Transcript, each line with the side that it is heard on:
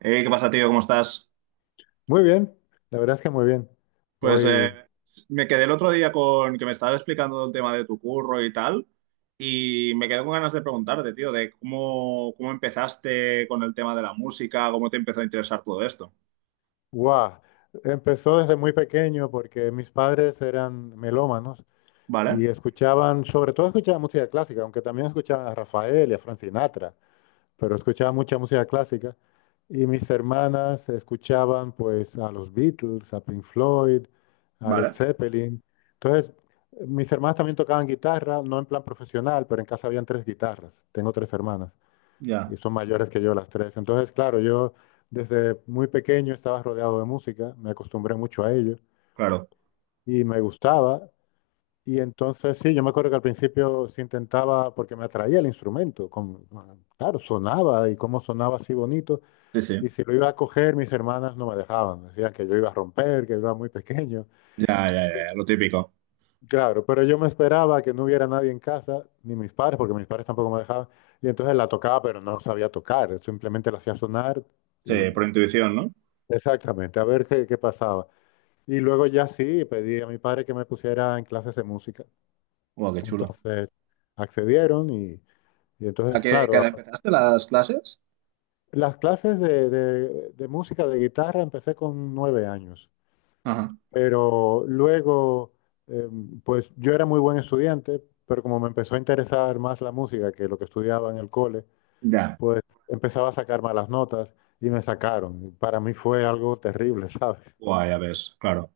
right: ¿Qué pasa, tío? ¿Cómo estás?
left: Muy bien, la verdad es que muy bien.
right: Pues
left: Hoy,
right: me quedé el otro día con que me estabas explicando el tema de tu curro y tal, y me quedé con ganas de preguntarte, tío, de cómo empezaste con el tema de la música, cómo te empezó a interesar todo esto.
left: wow, empezó desde muy pequeño porque mis padres eran melómanos
right: ¿Vale?
left: y sobre todo escuchaban música clásica, aunque también escuchaban a Rafael y a Frank Sinatra, pero escuchaban mucha música clásica. Y mis hermanas escuchaban pues a los Beatles, a Pink Floyd, a Led
right: Vale,
left: Zeppelin. Entonces, mis hermanas también tocaban guitarra, no en plan profesional, pero en casa habían tres guitarras. Tengo tres hermanas.
right: ya,
left: Y son mayores que yo las tres. Entonces, claro, yo desde muy pequeño estaba rodeado de música, me acostumbré mucho a ello
right: claro.
left: y me gustaba. Y entonces, sí, yo me acuerdo que al principio se intentaba, porque me atraía el instrumento, ah, claro, sonaba y cómo sonaba así bonito.
right: Sí, sí.
left: Y si lo iba a coger, mis hermanas no me dejaban, decían que yo iba a romper, que yo era muy pequeño.
right: Ya, ya, ya, ya, lo típico.
left: Claro, pero yo me esperaba que no hubiera nadie en casa, ni mis padres, porque mis padres tampoco me dejaban. Y entonces la tocaba, pero no sabía tocar, simplemente la hacía sonar
right: Sí,
left: y,
right: por intuición, ¿no?
left: exactamente, a ver qué pasaba. Y luego ya sí, pedí a mi padre que me pusiera en clases de música.
right: Guau, qué chulo.
left: Entonces accedieron y
right: ¿A
left: entonces,
right: qué
left: claro,
right: edad empezaste las clases?
left: las clases de, de música, de guitarra, empecé con 9 años.
right: Ajá.
left: Pero luego, eh, pues yo era muy buen estudiante, pero como me empezó a interesar más la música que lo que estudiaba en el cole,
right: Ya.
left: pues empezaba a sacar malas notas y me sacaron. Para mí fue algo terrible, ¿sabes?
right: Guau, ya ves, claro.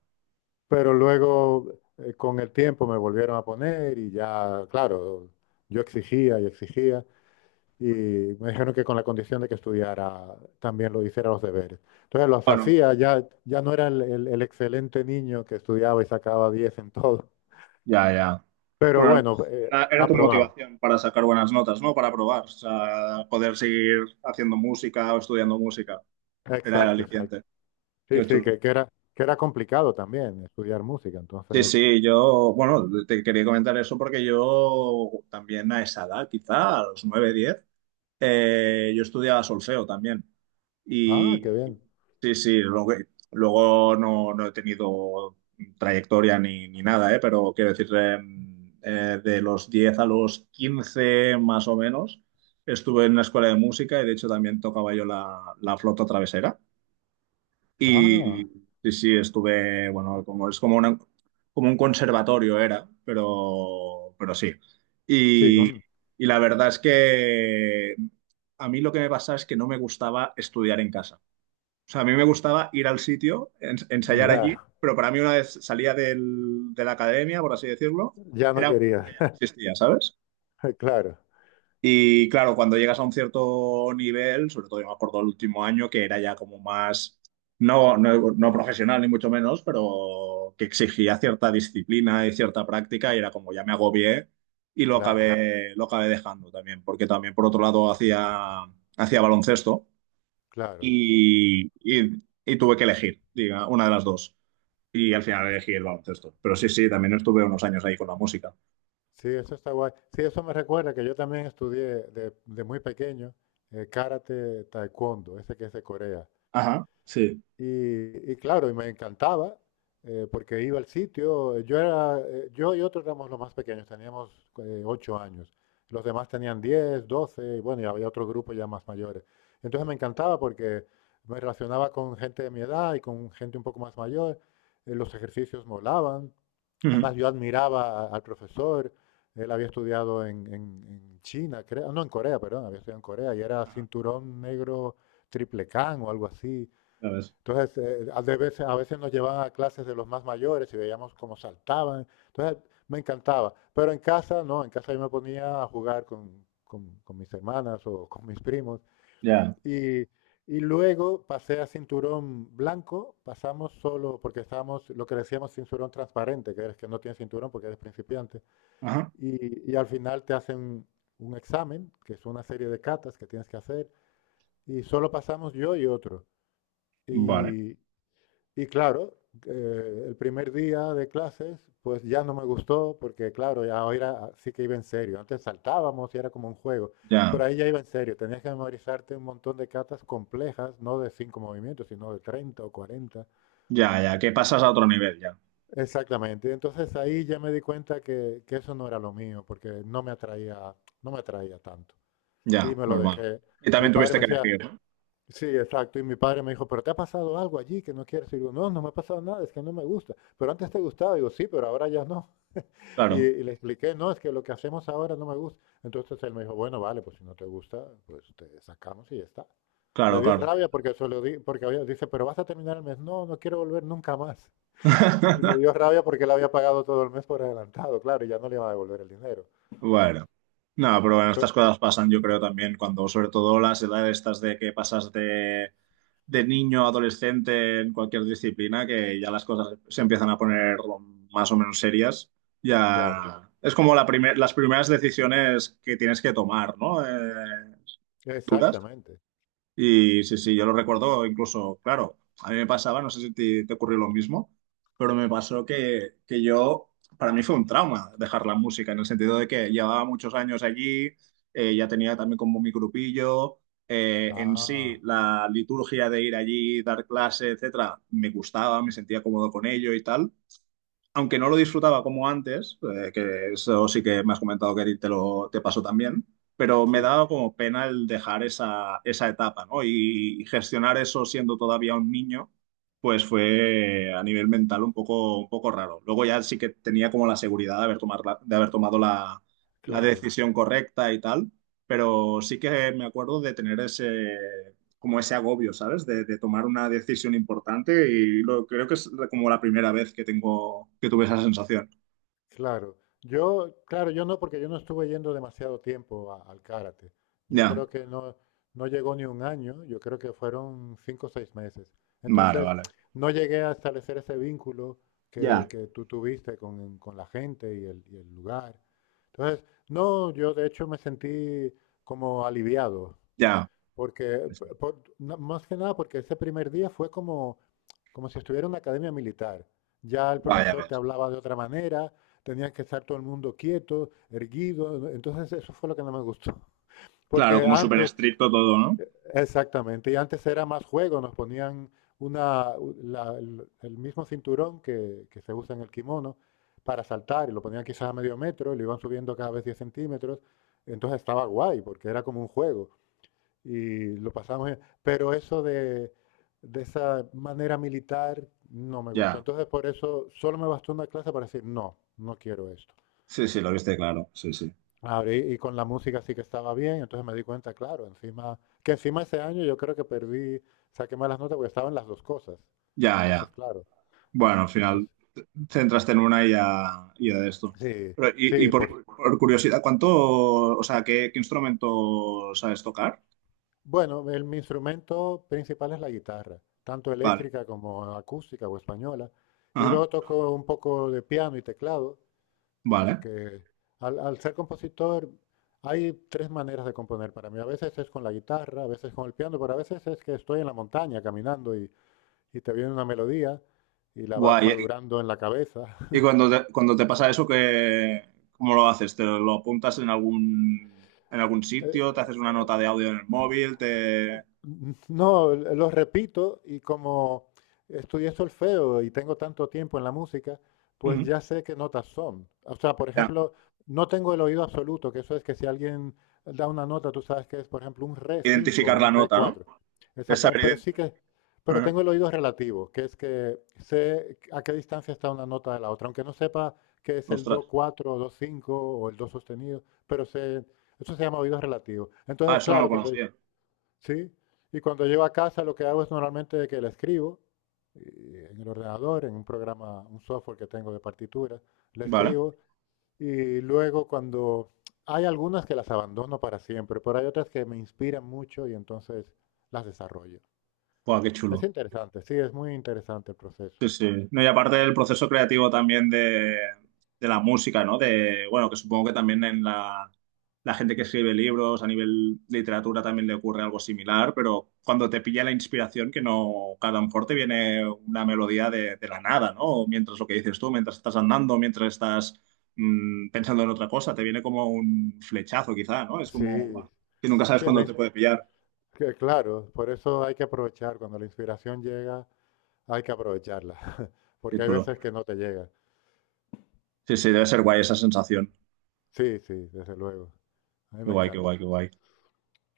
left: Pero luego, con el tiempo, me volvieron a poner y ya, claro, yo exigía y exigía y me dijeron que con la condición de que estudiara también lo hiciera los deberes. Entonces los
right: Bueno.
left: hacía, ya, ya no era el excelente niño que estudiaba y sacaba 10 en todo,
right: Ya, ya.
left: pero
right: Pero
left: bueno,
right: era tu
left: aprobaba.
right: motivación para sacar buenas notas, ¿no? Para probar, o sea, poder seguir haciendo música o estudiando música. Era el
left: Exacto, exacto.
right: aliciente.
left: Sí,
right: Qué
left: sí,
right: chulo.
left: que era, que era complicado también estudiar música,
right: Sí,
left: entonces,
right: sí, yo, bueno, te quería comentar eso porque yo también a esa edad, quizá a los 9, 10. Yo estudiaba solfeo también.
left: ah, qué
right: Y
left: bien.
right: sí, sí, luego no he tenido trayectoria ni nada, ¿eh? Pero quiero decir, de los 10 a los 15 más o menos, estuve en una escuela de música y de hecho también tocaba yo la flauta travesera. Y
left: Ah,
right: sí, sí, estuve, bueno, como es como una, como un conservatorio era, pero sí.
left: sí,
right: Y, y la verdad es que a mí lo que me pasaba es que no me gustaba estudiar en casa. O sea, a mí me gustaba ir al sitio, ensayar allí,
left: ya,
right: pero para mí una vez de la academia, por así decirlo,
left: ya no
right: era como que
left: quería.
right: no existía, ¿sabes?
left: Claro,
right: Y claro, cuando llegas a un cierto nivel, sobre todo yo me acuerdo el último año, que era ya como no, no profesional ni mucho menos, pero que exigía cierta disciplina y cierta práctica y era como ya me agobié y lo
left: claro.
right: lo acabé dejando también, porque también por otro lado hacía baloncesto
left: Claro,
right: y tuve que elegir, diga, una de las dos. Y al final elegí el baloncesto. Pero sí, sí, también estuve unos años ahí con la música.
left: sí, eso está guay. Sí, eso me recuerda que yo también estudié de muy pequeño karate taekwondo, ese que es de Corea.
right: Ajá, sí.
left: Y claro, y me encantaba porque iba al sitio. Yo y otros éramos los más pequeños, teníamos 8 años. Los demás tenían 10, 12. Y bueno, y había otro grupo ya más mayores. Entonces me encantaba porque me relacionaba con gente de mi edad y con gente un poco más mayor. Los ejercicios molaban.
right: Ujú.
left: Además, yo admiraba al profesor, él había estudiado en, en China, creo, no, en Corea, perdón, había estudiado en Corea y era
right: Ajá.
left: cinturón negro triple can o algo así.
right: Ya ves.
left: Entonces, a veces nos llevaban a clases de los más mayores y veíamos cómo saltaban. Entonces, me encantaba. Pero en casa, no, en casa yo me ponía a jugar con, con mis hermanas o con mis primos
right: Ya.
left: y, y luego pasé a cinturón blanco, pasamos solo, porque estábamos, lo que decíamos, cinturón transparente, que eres que no tienes cinturón porque eres principiante.
right: Ajá.
left: Y al final te hacen un examen, que es una serie de catas que tienes que hacer, y solo pasamos yo y otro.
right: Vale,
left: Y, y claro, el primer día de clases, pues ya no me gustó, porque claro, ya ahora sí que iba en serio. Antes saltábamos y era como un juego,
right: ya,
left: pero ahí ya iba en serio. Tenías que memorizarte un montón de catas complejas, no de cinco movimientos, sino de 30 o 40.
right: ya, ya, que pasas a otro nivel, ya,
left: Exactamente. Entonces ahí ya me di cuenta que eso no era lo mío, porque no me atraía, no me atraía tanto. Y
right: ya,
left: me lo
right: normal.
left: dejé.
right: Y
left: Mi
right: también
left: padre
right: tuviste
left: me
right: que
left: decía,
right: elegir, ¿no?
left: sí, exacto. Y mi padre me dijo, ¿pero te ha pasado algo allí que no quieres? Y digo, no, no me ha pasado nada, es que no me gusta. Pero antes te gustaba. Digo, sí, pero ahora ya no. Y,
right: Claro,
left: y le expliqué, no, es que lo que hacemos ahora no me gusta. Entonces él me dijo, bueno, vale, pues si no te gusta, pues te sacamos y ya está. Le
right: claro,
left: dio
right: claro.
left: rabia porque se lo porque había, dice, pero vas a terminar el mes. No, no quiero volver nunca más. Y le dio rabia porque él había pagado todo el mes por adelantado, claro, y ya no le iba a devolver el dinero.
right: Bueno, no, pero bueno,
left: Pe-
right: estas cosas pasan, yo creo también, cuando sobre todo las edades estas de que pasas de niño a adolescente en cualquier disciplina, que ya las cosas se empiezan a poner más o menos serias,
left: claro,
right: ya es como las primeras decisiones que tienes que tomar, ¿no? Duras.
left: exactamente.
right: Y sí, sí, yo lo recuerdo incluso, claro, a mí me pasaba, no sé si te ocurrió lo mismo, pero me pasó que yo, para mí fue un trauma dejar la música, en el sentido de que llevaba muchos años allí, ya tenía también como mi grupillo, en sí
left: Ah,
right: la liturgia de ir allí, dar clase, etcétera, me gustaba, me sentía cómodo con ello y tal, aunque no lo disfrutaba como antes, que eso sí que me has comentado que a ti te lo te pasó también, pero me
left: sí,
right: daba como pena el dejar esa etapa, ¿no? Y gestionar eso siendo todavía un niño, pues fue a nivel mental un poco raro. Luego ya sí que tenía como la seguridad de de haber tomado la
left: claro.
right: decisión correcta y tal, pero sí que me acuerdo de tener ese, como ese agobio, ¿sabes? De tomar una decisión importante y lo, creo que es como la primera vez que que tuve esa sensación.
left: Claro, yo, claro, yo no, porque yo no estuve yendo demasiado tiempo al karate. Yo
right: Ya,
left: creo que no, no llegó ni un año, yo creo que fueron 5 o 6 meses.
right: vale,
left: Entonces,
right: vale.
left: no llegué a establecer ese vínculo
right: Ya.
left: que
right: Vale.
left: tú tuviste con la gente y el lugar. Entonces, no, yo de hecho me sentí como aliviado
right: Ya.
left: porque, más que nada, porque ese primer día fue como, como si estuviera en una academia militar. Ya el
right: Vaya,
left: profesor te
right: ves.
left: hablaba de otra manera, tenías que estar todo el mundo quieto, erguido. Entonces eso fue lo que no me gustó.
right: Claro,
left: Porque
right: como súper
left: antes,
right: estricto todo, ¿no?
left: exactamente, y antes era más juego, nos ponían una, u- la- el mismo cinturón que se usa en el kimono para saltar, y lo ponían quizás a medio metro, y lo iban subiendo cada vez 10 centímetros. Entonces estaba guay, porque era como un juego y lo pasamos bien. Pero eso de esa manera militar no me gustó.
right: Ya.
left: Entonces, por eso solo me bastó una clase para decir, no, no quiero esto.
right: Sí, sí, lo viste claro. Sí, sí.
left: Ahora, y con la música sí que estaba bien, entonces me di cuenta, claro, encima, que encima ese año yo creo que perdí, saqué malas notas porque estaban las dos cosas.
right: Ya,
left: Entonces,
right: ya.
left: claro,
right: Bueno, al final
left: entonces,
right: centraste en una y ya de esto.
left: sí,
right: Pero,
left: sí,
right: por curiosidad, o sea, ¿ qué instrumento sabes tocar?
left: bueno, mi instrumento principal es la guitarra, tanto
right: Vale.
left: eléctrica como acústica o española, y
right: Ajá.
left: luego toco un poco de piano y teclado.
right: Vale.
left: Porque al ser compositor hay tres maneras de componer para mí. A veces es con la guitarra, a veces con el piano, pero a veces es que estoy en la montaña caminando y te viene una melodía y la vas
right: Guay.
left: madurando en la cabeza.
right: Y cuando cuando te pasa eso, ¿cómo lo haces? ¿Te lo apuntas en algún sitio? ¿Te
left: Eh,
right: haces una nota de audio en el móvil? ¿Te...
left: no, lo repito y como estudié solfeo y tengo tanto tiempo en la música, pues
right: Ujú.
left: ya sé qué notas son. O sea, por
right: Ya,
left: ejemplo, no tengo el oído absoluto, que eso es que si alguien da una nota, tú sabes que es, por ejemplo, un re 5 o
right: identificar la
left: un re
right: nota, ¿no?
left: 4.
right: Es
left: Exactamente,
right: saber
left: pero sí pero
right: ident-
left: tengo el oído relativo, que es que sé a qué distancia está una nota de la otra, aunque no sepa que es el
right: Ostras.
left: do 4 o do 5 o el do sostenido, pero sé, eso se llama oído relativo.
right: Ah,
left: Entonces,
right: eso no lo
left: claro, cuando,
right: conocía.
left: sí, y cuando llego a casa lo que hago es normalmente que la escribo y en el ordenador, en un programa, un software que tengo de partituras, la
right: Vale.
left: escribo y luego cuando hay algunas que las abandono para siempre, pero hay otras que me inspiran mucho y entonces las desarrollo.
right: Buah, qué
left: Es
right: chulo.
left: interesante, sí, es muy interesante el proceso.
right: Sí, sí. No, y aparte del proceso creativo también de la música, ¿no? De, bueno, que supongo que también en la gente que escribe libros, a nivel literatura también le ocurre algo similar, pero cuando te pilla la inspiración, que no, que a lo mejor te viene una melodía de la nada, ¿no? O mientras lo que dices tú, mientras estás andando, mientras estás pensando en otra cosa, te viene como un flechazo quizá, ¿no? Es como,
left: Sí,
right: guau, que nunca sabes
left: sí, es la
right: cuándo te puede pillar.
left: que claro, por eso hay que aprovechar, cuando la inspiración llega, hay que aprovecharla,
right: Qué
left: porque hay
right: chulo.
left: veces que no te llega.
right: Sí, sí, debe ser guay esa sensación.
left: Sí, sí, desde luego, a mí
right: Qué
left: me
right: guay, qué
left: encanta.
right: guay, qué guay.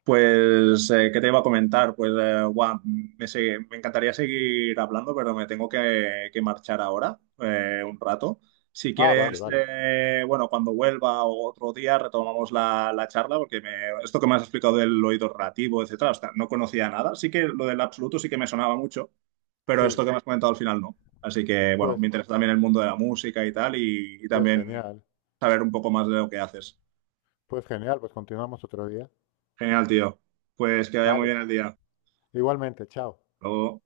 right: Pues, ¿qué te iba a comentar? Pues, me encantaría seguir hablando, pero me tengo que marchar ahora, un rato. Si
left: Ah, vale,
right: quieres,
left: vale.
right: bueno, cuando vuelva o otro día retomamos la charla, porque esto que me has explicado del oído relativo, etcétera, hasta no conocía nada. Sí que lo del absoluto sí que me sonaba mucho, pero
left: Sí,
right: esto que me has comentado al final no. Así que, bueno,
left: pues,
right: me interesa también el mundo de la música y tal, y
left: pues
right: también
left: genial.
right: saber un poco más de lo que haces.
left: Pues genial, pues continuamos otro día.
right: Genial, tío. Pues que vaya muy
left: Vale,
right: bien el día. Hasta
left: igualmente, chao.
right: luego.